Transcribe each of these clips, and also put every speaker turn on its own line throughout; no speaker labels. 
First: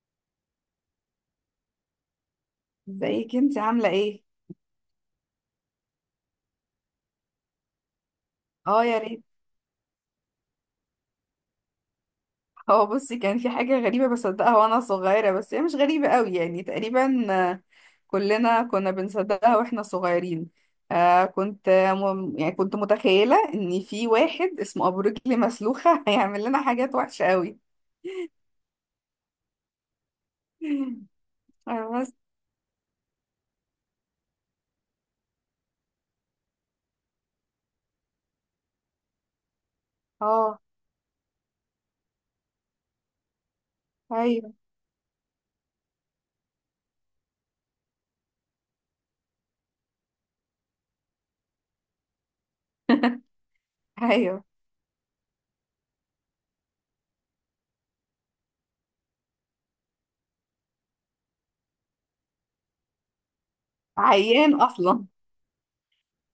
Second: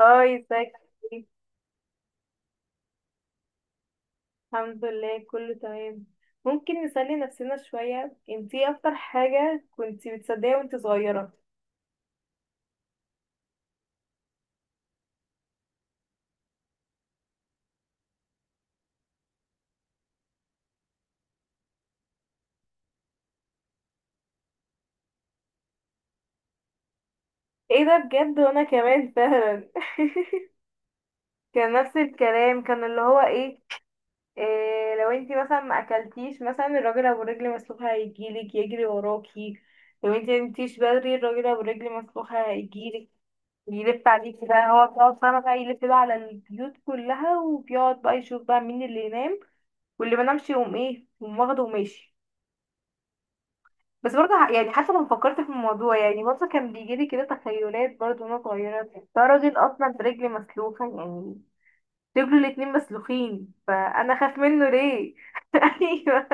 هاي، ازيك؟ عامل ايه؟
ازيك انت عاملة ايه؟
الحمد لله، كله تمام. ممكن نسلي نفسنا شوية، انتي ايه
اه
اكتر
يا ريت.
حاجة كنتي بتصدقيها وانتي صغيرة؟
هو بصي كان في حاجة غريبة بصدقها وانا صغيرة، بس هي مش غريبة قوي يعني تقريبا كلنا كنا بنصدقها واحنا صغيرين. آه كنت يعني كنت متخيلة ان في واحد اسمه ابو رجل مسلوخة هيعمل لنا حاجات وحشة قوي.
ايه ده؟ بجد وانا كمان فعلا. كان
آه،
نفس
بس
الكلام، كان اللي هو ايه، إيه؟ لو انتي مثلا ما اكلتيش، مثلا الراجل ابو رجل مسلوخة هيجيلك يجري وراكي. لو انتي
اه
مقمتيش بدري الراجل ابو رجل مسلوخة هيجيلك، يلف عليكي
ايوه
بقى. هو بيقعد فاهمة بقى يلف بقى على البيوت كلها، وبيقعد بقى يشوف بقى مين اللي ينام واللي بنامش يقوم ايه، يقوم واخده وماشي. بس برضه
ايوه.
يعني حتى لما فكرت في الموضوع يعني برضه كان بيجيلي كده تخيلات، برضه وانا صغيرة. ده راجل اصلا برجل مسلوخة يعني، رجله الاتنين مسلوخين، فانا اخاف
عيان
منه
اصلا.
ليه؟ ايوه.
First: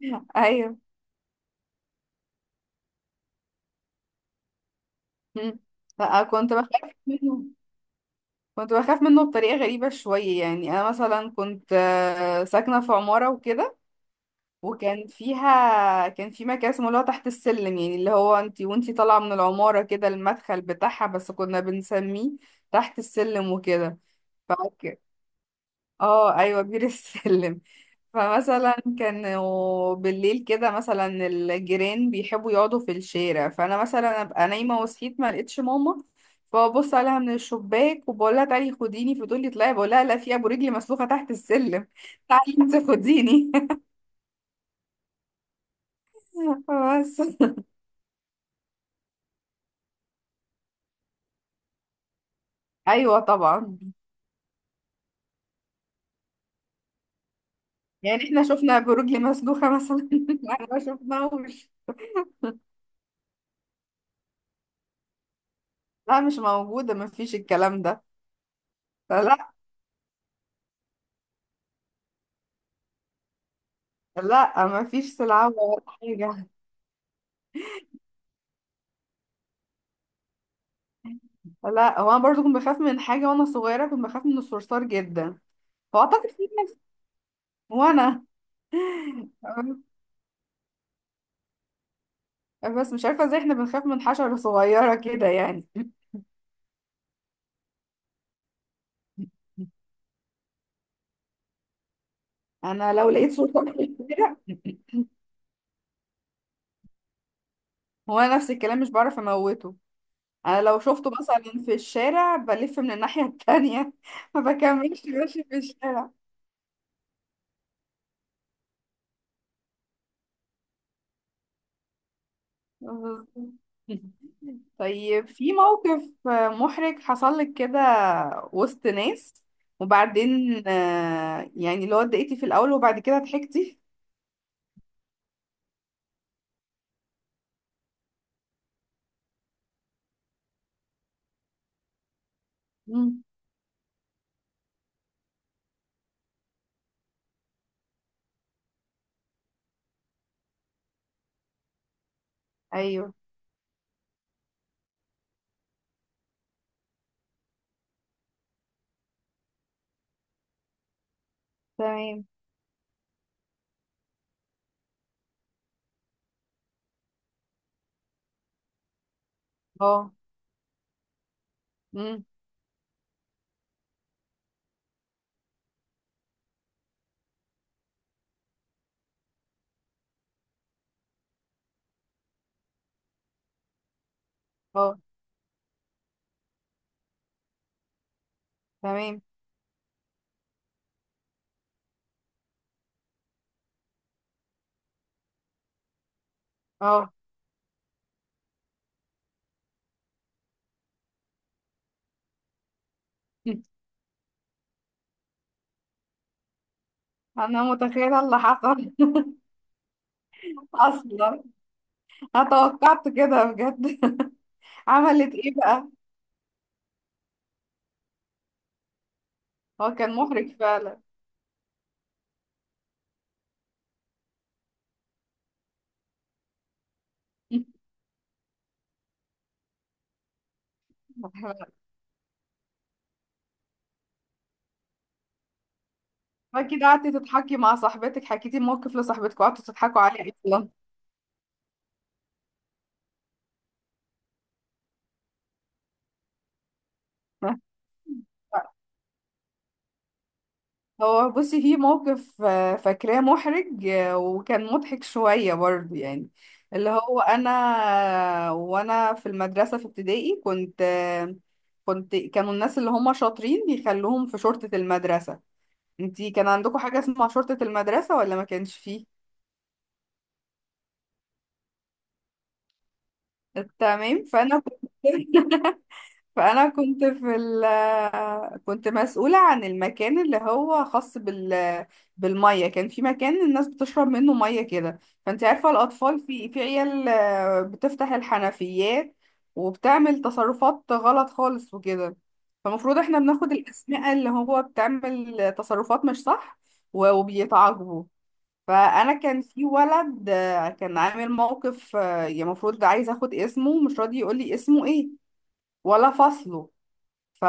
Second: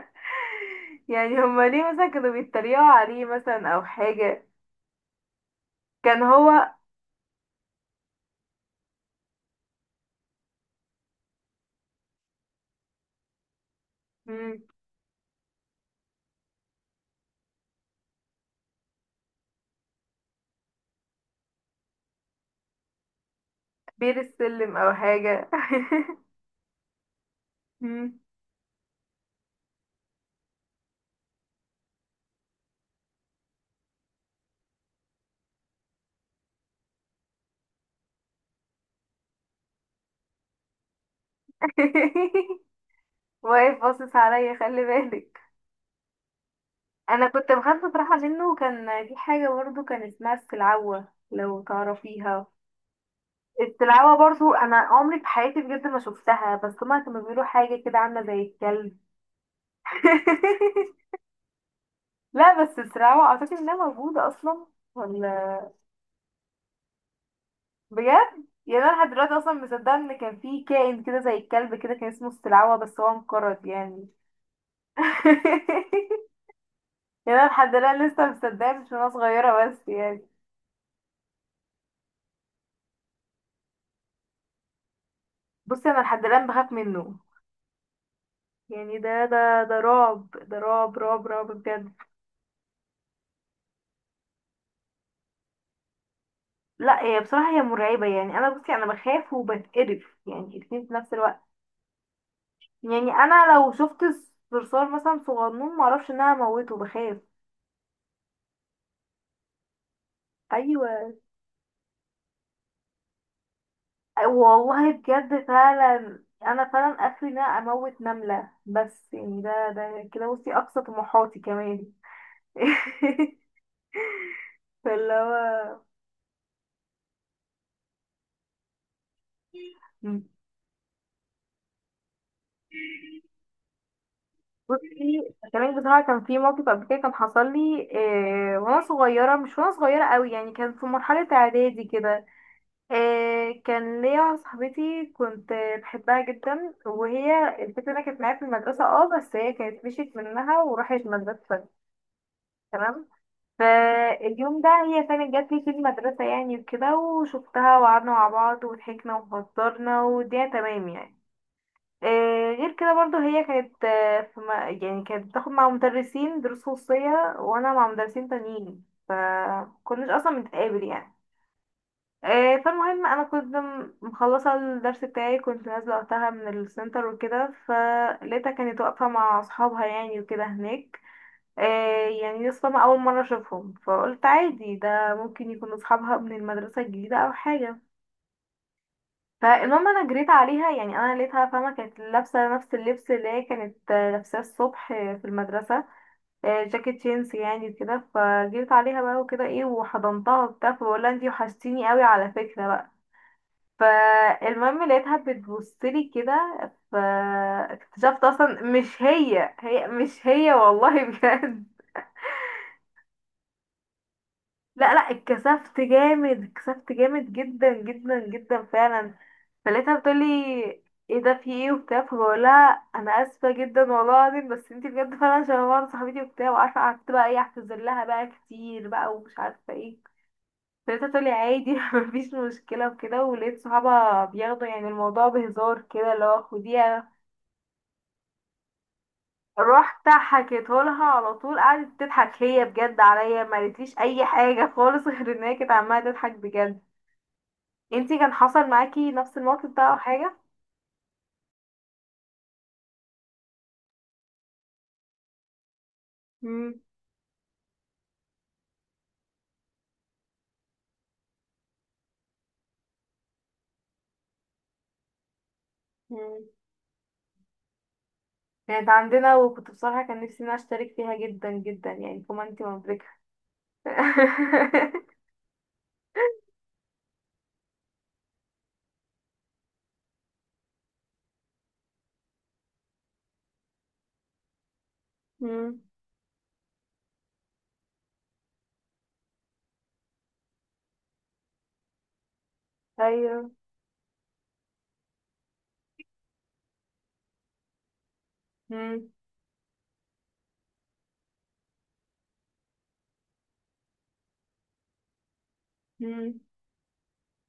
ايوه.
يعني هما ليه مثلا كانوا بيتريقوا عليه مثلا او حاجة؟
م.
كان
لا كنت
هو.
بخاف منه. كنت بخاف منه بطريقة غريبة شوية، يعني أنا مثلا كنت ساكنة في عمارة وكده،
مم.
وكان فيها كان في مكان اسمه اللي هو تحت السلم، يعني اللي هو انتي وانتي طالعة من العمارة كده المدخل بتاعها، بس كنا بنسميه تحت السلم وكده.
بير السلم او حاجة.
اه ايوه بير السلم.
مم.
فمثلا كانوا بالليل كده مثلا الجيران بيحبوا يقعدوا في الشارع، فانا مثلا ابقى نايمه وصحيت ما لقيتش ماما، فببص عليها من الشباك وبقول لها تعالي خديني، فتقول لي اطلعي، بقول لها لا، في ابو رجلي مسلوخه تحت السلم، تعالي انت خديني.
واقف باصص عليا، خلي بالك.
بس.
انا كنت بخاف بصراحه منه. كان في حاجه برضو كان اسمها السلعوه، لو تعرفيها.
ايوه طبعا.
السلعوه برضو انا عمري في حياتي بجد ما شفتها، بس هما كانوا بيقولوا حاجه كده عامله
يعني
زي
احنا شفنا ابو
الكلب.
رجلي مسلوخه مثلا؟ احنا ما شفناهوش.
لا، بس السلعوه اعتقد انها موجوده اصلا، ولا؟
لا مش موجوده، ما فيش الكلام ده.
بجد، يعني انا لحد دلوقتي
فلا،
اصلا مصدقه ان كان في كائن كده زي الكلب كده كان اسمه السلعوه، بس هو انقرض يعني.
لا ما فيش سلعه ولا حاجه.
يعني انا لحد الان لسه مصدقه، مش وانا صغيره بس يعني.
لا هو انا برضو كنت بخاف من حاجه وانا صغيره، كنت بخاف من الصرصار جدا.
بصي، انا لحد
فاعتقد في
الان بخاف
ناس-
منه.
وانا
يعني ده رعب، ده رعب رعب رعب بجد.
بس مش عارفه ازاي احنا بنخاف من حشره صغيره كده يعني.
لا، هي بصراحة هي مرعبة. يعني انا بصي انا بخاف وبتقرف يعني، الاتنين في نفس الوقت.
انا
يعني
لو لقيت
انا لو
صرصار في
شفت
الشارع
صرصار مثلا صغنون، معرفش ان انا اموته، بخاف.
هو أنا نفس الكلام مش بعرف اموته. انا لو شفته
ايوه،
مثلا في الشارع بلف من الناحيه التانية، ما
والله
بكملش
بجد
ماشي في الشارع.
فعلا، انا فعلا اخري ان انا اموت نملة بس، يعني ده كده. بصي اقصى طموحاتي كمان.
بالظبط.
فاللي
طيب في
هو
موقف محرج حصل لك كده وسط ناس، وبعدين يعني اللي هو اتضايقتي في الأول وبعد كده ضحكتي؟
بصي، كلامك بصراحة. كان في موقف قبل كده كان حصل لي، وانا صغيرة، مش وانا صغيرة قوي يعني، كان في مرحلة اعدادي كده.
مم.
كان ليا واحدة صاحبتي، كنت بحبها جدا. وهي الفكرة انها كانت معايا في المدرسة، بس هي كانت مشيت منها وراحت مدرسة تانية، تمام.
أيوه.
فاليوم ده هي كانت جات لي في المدرسة يعني، وكده وشفتها وقعدنا مع بعض وضحكنا وهزرنا والدنيا تمام يعني.
تمام.
غير كده برضو هي كانت في يعني كانت بتاخد مع مدرسين دروس خصوصية، وانا مع مدرسين تانيين، فكناش
اه.
اصلا بنتقابل يعني.
مم.
فالمهم انا كنت مخلصة الدرس بتاعي، كنت نازلة وقتها من السنتر وكده، فلقيتها كانت واقفة مع اصحابها يعني وكده هناك. يعني لسه ما اول مرة اشوفهم، فقلت عادي
اه.
ده ممكن يكون اصحابها من المدرسة الجديدة او حاجة.
تمام.
فالمهم انا جريت عليها يعني. انا لقيتها فاهمه، كانت لابسه نفس اللبس اللي هي كانت لابساه الصبح في المدرسه، جاكيت
اه.
جينز يعني كده. فجريت عليها بقى وكده، ايه، وحضنتها وبتاع، فبقول لها انتي وحشتيني قوي على فكره بقى. فالمهم لقيتها بتبصلي كده،
أنا متخيلة
فاكتشفت
اللي
اصلا
حصل.
مش هي. هي مش هي والله،
أصلا
بجد.
أتوقعت كده بجد.
لا لا،
عملت إيه
اتكسفت
بقى؟
جامد، اتكسفت جامد جدا جدا جدا فعلا.
هو
فلقيتها
كان
بتقولي
محرج فعلا.
ايه ده، في ايه، وبتاع، فبقولها انا اسفه جدا والله العظيم، بس انتي بجد فعلا شبه بعض صاحبتي وبتاع وعارفه، قعدت بقى ايه اعتذر لها بقى كتير بقى، ومش عارفه ايه. فلقيتها تقولي عادي، مفيش مشكله وكده. ولقيت صحابها بياخدوا يعني الموضوع بهزار كده، اللي هو
أكيد قعدتي
خديها.
تضحكي مع صاحبتك، حكيتي الموقف لصاحبتك وقعدتوا تضحكوا
رحت
عليه أصلا.
حكيته لها على طول، قعدت تضحك هي بجد عليا، ما قالتليش اي حاجه خالص غير ان هي كانت عماله تضحك بجد. انتي كان حصل معاكي نفس الموقف ده او حاجة؟
هو بصي في موقف فاكراه محرج وكان مضحك شوية برضه يعني.
مم.
اللي هو أنا وأنا في المدرسة في ابتدائي كنت كانوا الناس اللي هم شاطرين بيخلوهم في شرطة المدرسة. انتي
مم.
كان عندكم حاجة اسمها شرطة المدرسة ولا ما كانش
كانت
فيه؟
عندنا، وكنت بصراحة كان نفسي ان انا اشترك فيها جدا جدا يعني، فما انتي مبركة.
تمام، فأنا كنت فانا كنت في ال كنت مسؤوله عن المكان اللي هو خاص بالميه. كان في مكان الناس بتشرب منه ميه كده. فانت عارفه
مم.
الاطفال في عيال بتفتح الحنفيات وبتعمل تصرفات غلط خالص وكده. فالمفروض احنا
ايوه.
بناخد الاسماء اللي هو بتعمل تصرفات مش صح، و- وبيتعاقبوا.
مم.
فانا كان في ولد كان عامل موقف يعني المفروض عايز اخد اسمه، مش راضي يقول لي اسمه ايه ولا
مم.
فصله. ف...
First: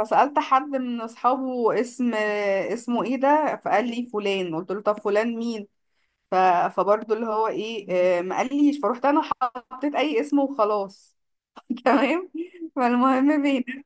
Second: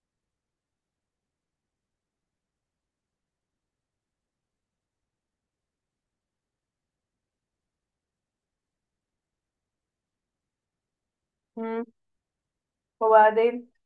فسألت حد من أصحابه اسمه ايه ده، فقال لي فلان، قلت له طب فلان مين؟ ف... فبرضه اللي هو ايه ما قاليش، فروحت انا حطيت اي اسم وخلاص.
مم.
تمام. فالمهم
وبعدين؟
بينا،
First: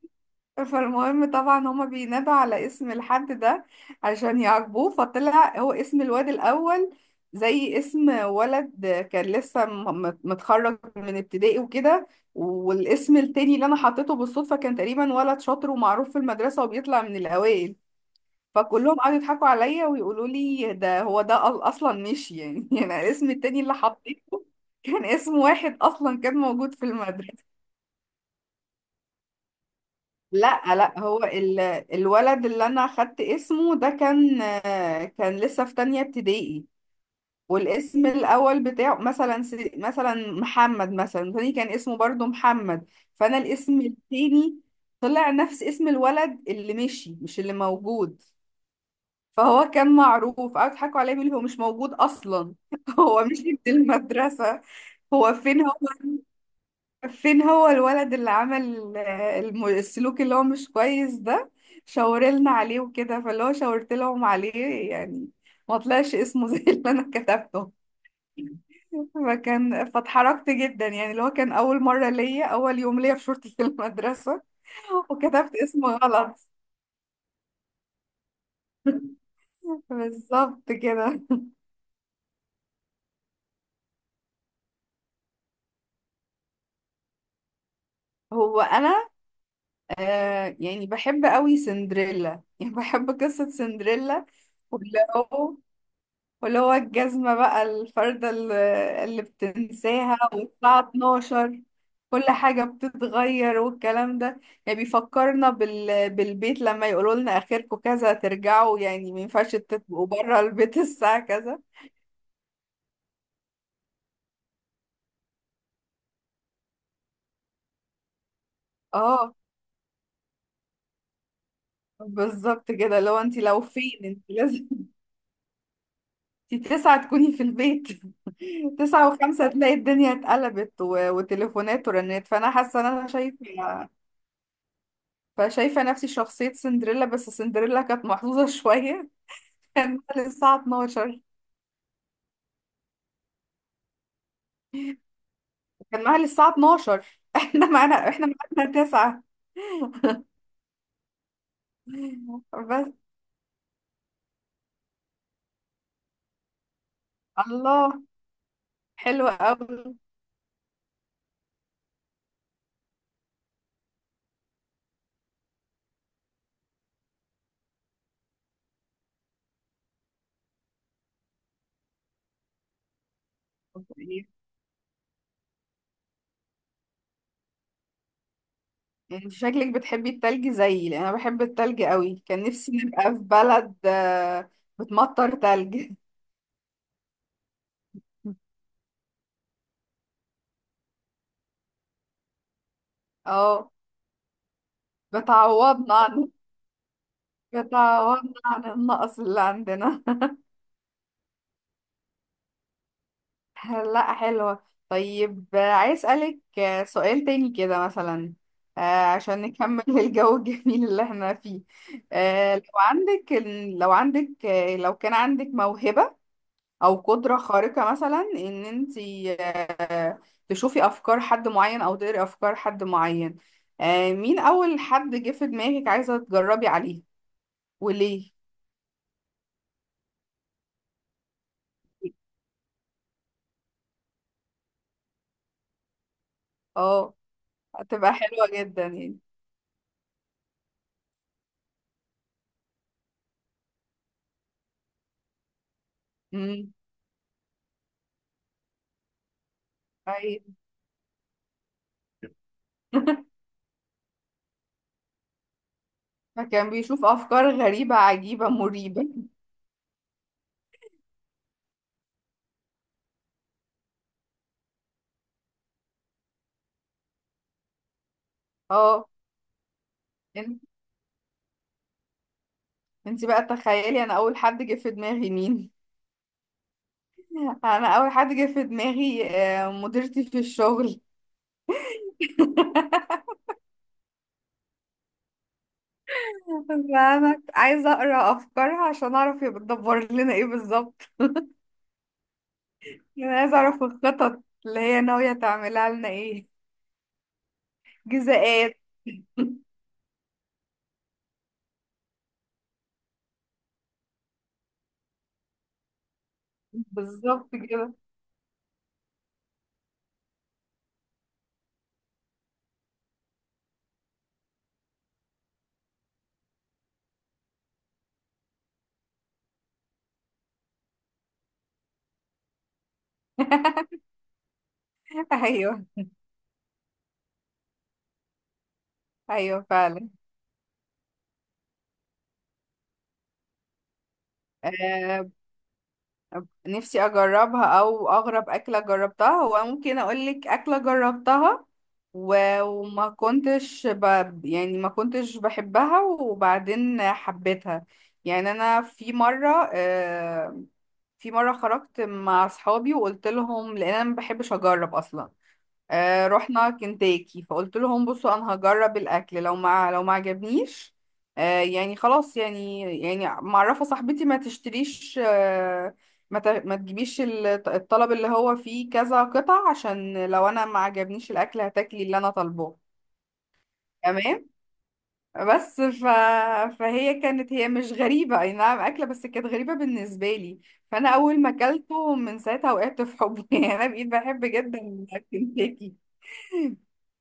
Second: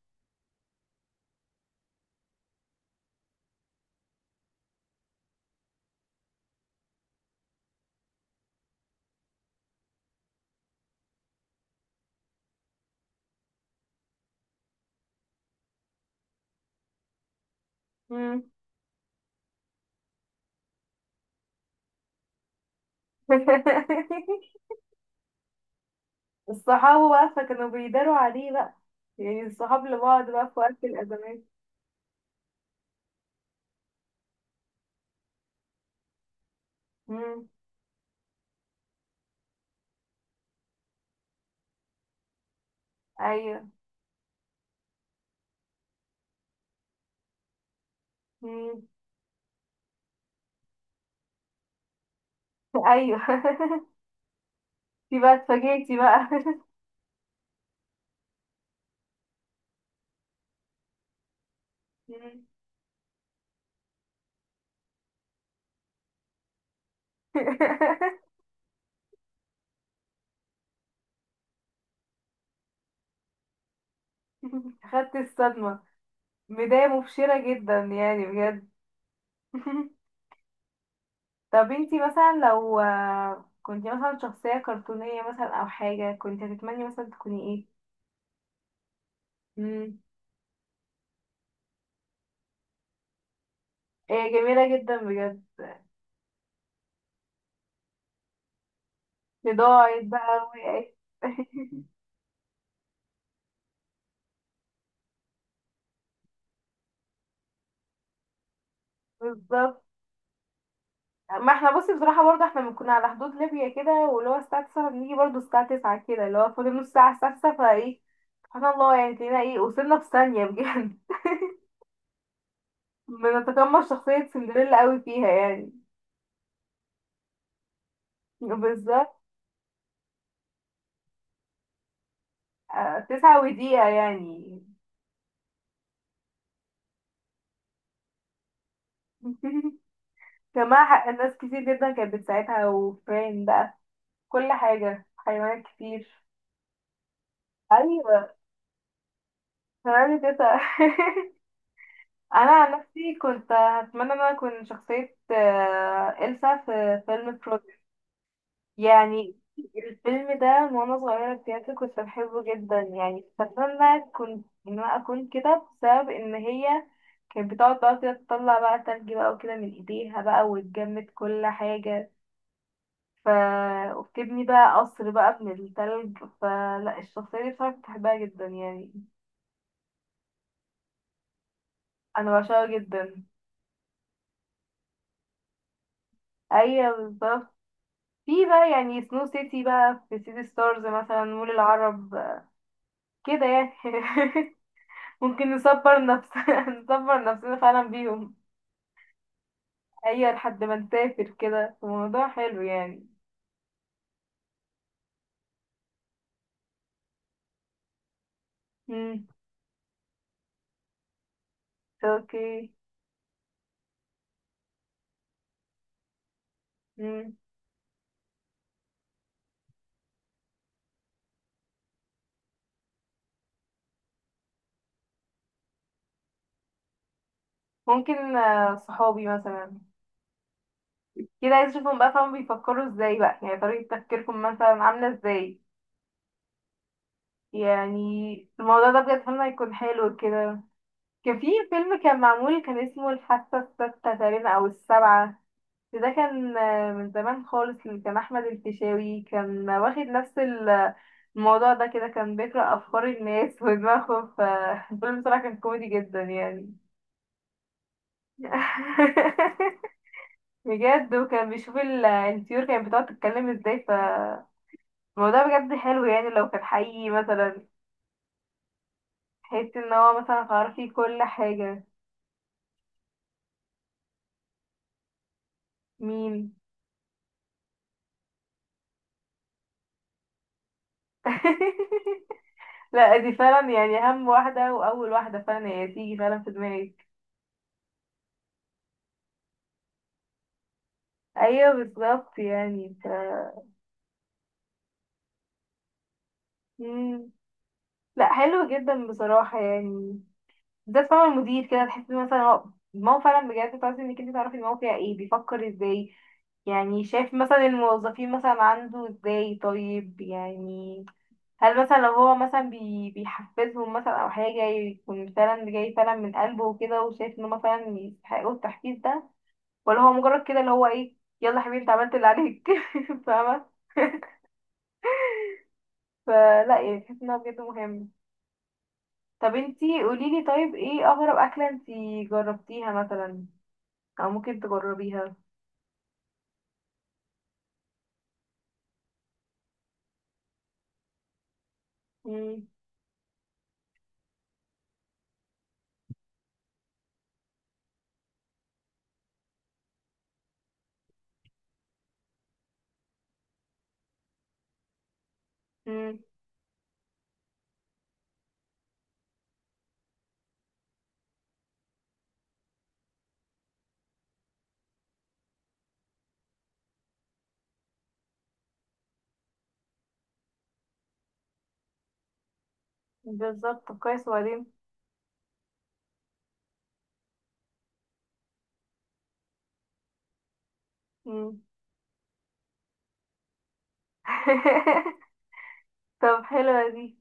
فالمهم طبعا هما بينادوا على اسم الحد ده عشان يعاقبوه، فطلع هو اسم الواد الأول زي اسم ولد كان لسه متخرج من ابتدائي وكده. والاسم التاني اللي أنا حطيته بالصدفة كان تقريبا ولد شاطر ومعروف في المدرسة وبيطلع من الأوائل.
مم.
فكلهم قعدوا يضحكوا عليا ويقولوا لي ده هو ده أصلا مش يعني، يعني الاسم التاني اللي حطيته كان اسم واحد أصلا كان موجود في
الصحاب بقى،
المدرسة.
فكانوا بيداروا عليه بقى، يعني الصحاب لبعض بقى في
لا
وقت
لا،
الأزمات.
الولد اللي انا اخدت اسمه ده كان كان لسه في تانية ابتدائي،
مم.
والاسم الاول بتاعه مثلا مثلا محمد، مثلا تاني كان اسمه برضو محمد، فانا
أيوه.
الاسم التاني طلع نفس اسم الولد اللي مشي مش اللي موجود.
مم.
فهو كان معروف، قعدوا يضحكوا عليه بيقولوا هو مش موجود اصلا،
أيوه.
هو مشي من المدرسة.
دي
هو
بقى
فين،
اتفاجئتي بقى.
فين هو الولد اللي عمل السلوك اللي هو مش كويس ده؟
مم.
شاورلنا عليه وكده، فاللي هو شاورت لهم عليه يعني، ما طلعش اسمه زي اللي انا كتبته. فكان، فاتحرجت جدا يعني، اللي هو كان اول مره ليا، اول يوم ليا في شورتي في المدرسه،
خدت
وكتبت
الصدمة،
اسمه غلط.
بداية مبشرة جدا يعني بجد.
بالظبط كده.
طب انتي مثلا لو كنتي مثلا شخصية كرتونية مثلا او حاجة، كنتي هتتمني مثلا تكوني ايه؟
هو انا
مم.
آه، يعني بحب قوي سندريلا، يعني بحب قصة سندريلا.
هي جميلة جدا
واللي
بجد.
هو واللي هو الجزمة بقى الفردة اللي
لداعي
بتنساها
بقى
والساعة
وقعت.
12 كل حاجة بتتغير والكلام ده. يعني بيفكرنا بال... بالبيت لما يقولوا لنا آخركم كذا ترجعوا، يعني ما ينفعش
بالظبط.
تبقوا بره البيت الساعة
ما
كذا.
احنا بصي بصراحة برضه احنا بنكون على حدود ليبيا كده، واللي هو الساعة 9 بنيجي، برضه الساعة 9 كده اللي هو فاضل نص ساعة الساعة 9، فايه، سبحان الله، يعني
اه
تلاقينا ايه وصلنا في ثانية بجد.
بالظبط كده. لو انت، لو
بنتقمص
فين، انت
شخصية
لازم
سندريلا قوي فيها يعني.
انت تسعة تكوني في البيت. تسعة
بالظبط،
وخمسة تلاقي الدنيا اتقلبت وتليفونات ورنات، فأنا حاسة ان انا شايفة،
تسعة ودقيقة يعني.
فشايفة نفسي شخصية سندريلا. بس سندريلا كانت محظوظة شوية، كان معاها للساعة
جماعة حق،
12.
ناس كتير جدا كانت بتساعدها وفرين بقى، كل حاجة، حيوانات
كان معاها
كتير.
للساعة 12، احنا معانا احنا
أيوة،
معانا تسعة.
تمام كده. أنا عن
بس.
نفسي كنت هتمنى إن أنا أكون شخصية إلسا في فيلم فروزن.
الله، حلوة
يعني
قوي.
الفيلم ده من وأنا صغيرة بجد كنت بحبه جدا يعني. أتمنى كنت إن أنا أكون كده بسبب إن هي كانت بتقعد بقى كده تطلع بقى تلج بقى وكده من إيديها بقى، وتجمد كل حاجة ف... وبتبني بقى قصر بقى من التلج. فلا، الشخصية دي بصراحة بحبها جدا يعني،
انت شكلك بتحبي التلج زيي، لان انا بحب التلج قوي،
أنا
كان
بعشقها
نفسي نبقى في
جدا.
بلد بتمطر تلج.
أيوة بالظبط، في بقى يعني سنو سيتي بقى في سيتي ستارز مثلا، مول العرب كده
اه،
يعني. ممكن
بتعوضنا
نصبر
عن،
نفسنا، نصبر نفسنا فعلا
بتعوضنا
بيهم.
عن النقص اللي عندنا.
أيوة، لحد ما نسافر كده الموضوع حلو يعني.
لا حلوة. طيب آه، عايز أسألك آه، سؤال تاني كده مثلا آه،
مم.
عشان نكمل الجو الجميل اللي احنا فيه. آه، لو
اوكي.
عندك، لو عندك آه، لو كان عندك موهبة أو
مم.
قدرة خارقة مثلا، إن انتي تشوفي أفكار حد معين أو تقري أفكار حد معين مين أول حد جه في دماغك عايزة تجربي عليه وليه؟
ممكن صحابي مثلا كده، عايز اشوفهم بقى، فاهم، بيفكروا ازاي بقى، يعني طريقة تفكيركم مثلا عاملة ازاي
اه هتبقى
يعني.
حلوة جدا
الموضوع ده
يعني.
بجد فيلم هيكون حلو كده. كان في فيلم كان معمول كان اسمه الحاسة الستة تقريبا أو السبعة، ده كان
امم.
من زمان خالص، اللي كان أحمد الفيشاوي كان واخد نفس
أيوة.
الموضوع ده كده، كان بيقرأ أفكار الناس ودماغهم، فالفيلم بصراحة كان كوميدي جدا
فكان
يعني.
بيشوف افكار غريبة عجيبة مريبة.
بجد، وكان بيشوف الطيور كانت بتقعد تتكلم ازاي، فالموضوع بجد حلو يعني لو كان حقيقي مثلا.
اه.
تحس ان هو مثلا
إن
هتعرفي كل حاجة.
انت بقى تخيلي، انا اول حد جه في دماغي مين؟
مين؟
انا اول حد جه في دماغي مديرتي في الشغل.
لا دي فعلا يعني اهم واحدة واول واحدة فعلا هي تيجي فعلا في دماغي.
انا عايزة اقرا افكارها عشان اعرف هي بتدبر لنا ايه بالظبط.
ايوه بالظبط يعني.
انا عايزة اعرف الخطط اللي هي ناوية تعملها لنا ايه،
مم. لا، حلو
جزاءات.
جدا بصراحة يعني. ده فعلا المدير كده تحس مثلا هو، دماغه فعلا بجد، تعرفي انك انت تعرفي دماغه فيها ايه، بيفكر ازاي، يعني شايف
بالظبط
مثلا
كده.
الموظفين مثلا عنده ازاي، طيب يعني. هل مثلا لو هو مثلا بيحفزهم مثلا او حاجة، يكون فعلا جاي فعلا من قلبه وكده، وشايف ان هم فعلا يستحقوا التحفيز ده، ولا هو مجرد كده اللي هو ايه، يلا يا حبيبي انت عملت اللي عليك. فاهمة؟
ايوه
فلا يعني، تحس انه بجد مهم. طب
ايوه
انتي
فعلا.
قوليلي، طيب ايه اغرب اكلة انتي جربتيها مثلا او ممكن
آه،
تجربيها؟
نفسي اجربها. او اغرب اكله جربتها، هو ممكن اقولك اكله جربتها و-
مم.
وما كنتش يعني ما كنتش بحبها وبعدين حبيتها. يعني انا في مره آه، في مره خرجت مع اصحابي وقلت لهم، لان انا ما بحبش اجرب اصلا،
مم.
آه رحنا كنتاكي، فقلت لهم بصوا انا هجرب الاكل، لو ما عجبنيش، آه يعني خلاص، يعني معرفه صاحبتي ما تشتريش آه، ما تجيبيش الطلب اللي هو فيه كذا قطع، عشان لو انا ما عجبنيش الاكل هتاكلي اللي انا طالباه.
بالظبط. طب كويس،
تمام.
وبعدين.
بس ف... فهي كانت، هي مش غريبه اي نعم اكله، بس كانت غريبه بالنسبه لي، فانا اول ما
مم.
اكلته من ساعتها وقعت في حبه، يعني انا بقيت بحب جدا الكنتاكي.
طب حلوة دي،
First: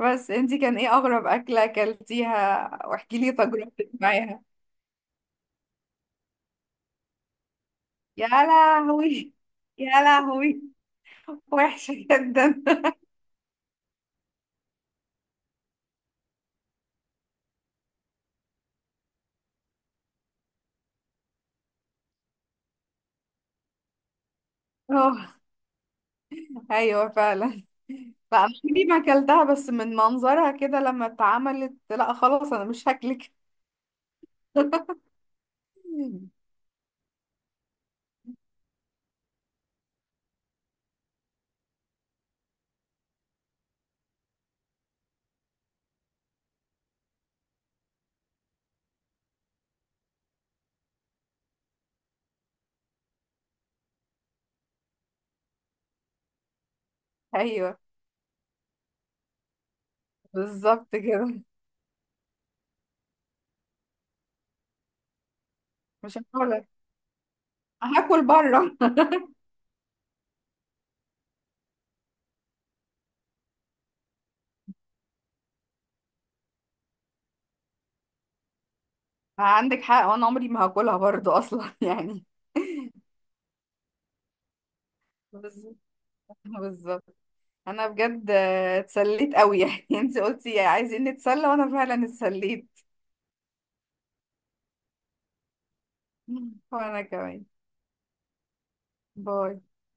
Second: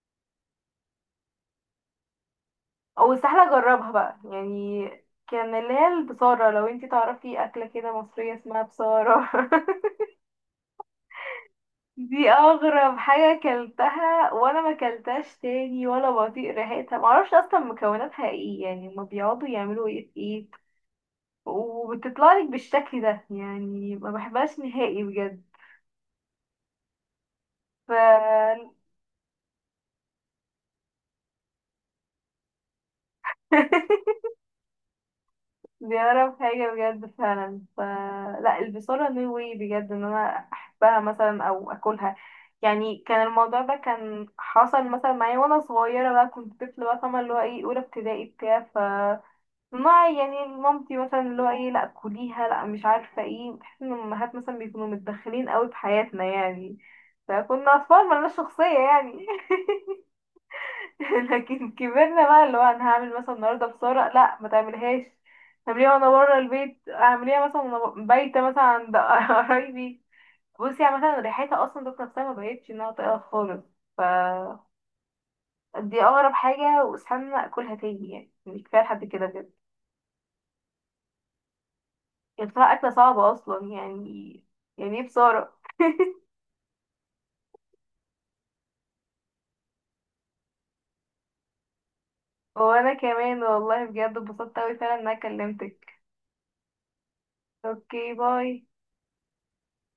بس انتي كان ايه اغرب اكلة اكلتيها؟
او
واحكي لي
سهلة اجربها
تجربتك
بقى
معاها.
يعني. كان اللي هي البصارة، لو انتي تعرفي اكلة كده
يا
مصرية اسمها بصارة.
لهوي، يا لهوي، وحشة
دي
جدا.
اغرب حاجة اكلتها، وانا ما اكلتهاش تاني، ولا بطيق ريحتها. معرفش اصلا مكوناتها ايه، يعني هما بيقعدوا يعملوا ايه في ايه، وبتطلع لك بالشكل ده. يعني ما بحبهاش نهائي
اه
بجد.
ايوه فعلا. لا انا
ف
دي ما اكلتها، بس من منظرها كده لما اتعملت لا خلاص انا مش هاكلك.
دي اغرب حاجة بجد فعلا. لا، البصارة نو واي بجد ان انا احبها مثلا او اكلها. يعني كان الموضوع ده كان حصل مثلا معايا وانا صغيرة بقى، كنت طفلة بقى، فاهمة اللي هو ايه، اولى ابتدائي بتاع. ما يعني مامتي مثلا، اللي هو ايه، لا كليها، لا، مش عارفه ايه، بحس ان الامهات مثلا بيكونوا متدخلين قوي في حياتنا، يعني فكنا
ايوه
اطفال ملناش شخصيه يعني.
بالظبط كده.
لكن كبرنا بقى، اللي هو انا هعمل مثلا النهارده بصاره، لا ما تعملهاش، اعمليها وانا
مش
بره
هاكلك،
البيت، اعمليها مثلا وانا
هاكل
بايته مثلا
بره.
عند قرايبي. بصي يعني مثلا ريحتها اصلا ذات نفسها ما بقتش انها طايقه خالص. ف دي اغرب حاجه، واستنى اكلها تاني، يعني كفايه لحد كده بجد.
عندك حق، وانا عمري ما هاكلها برضو اصلا يعني.
كانت بصراحة أكلة صعبة أصلا يعني. يعني إيه بصارة.
بالظبط، بالظبط. انا بجد آه، اتسليت قوي يعني، انت قلتي عايزين نتسلى وانا فعلا اتسليت.
وأنا كمان والله بجد اتبسطت أوي فعلا إن أنا كلمتك.
وانا كمان.
أوكي، باي.
باي.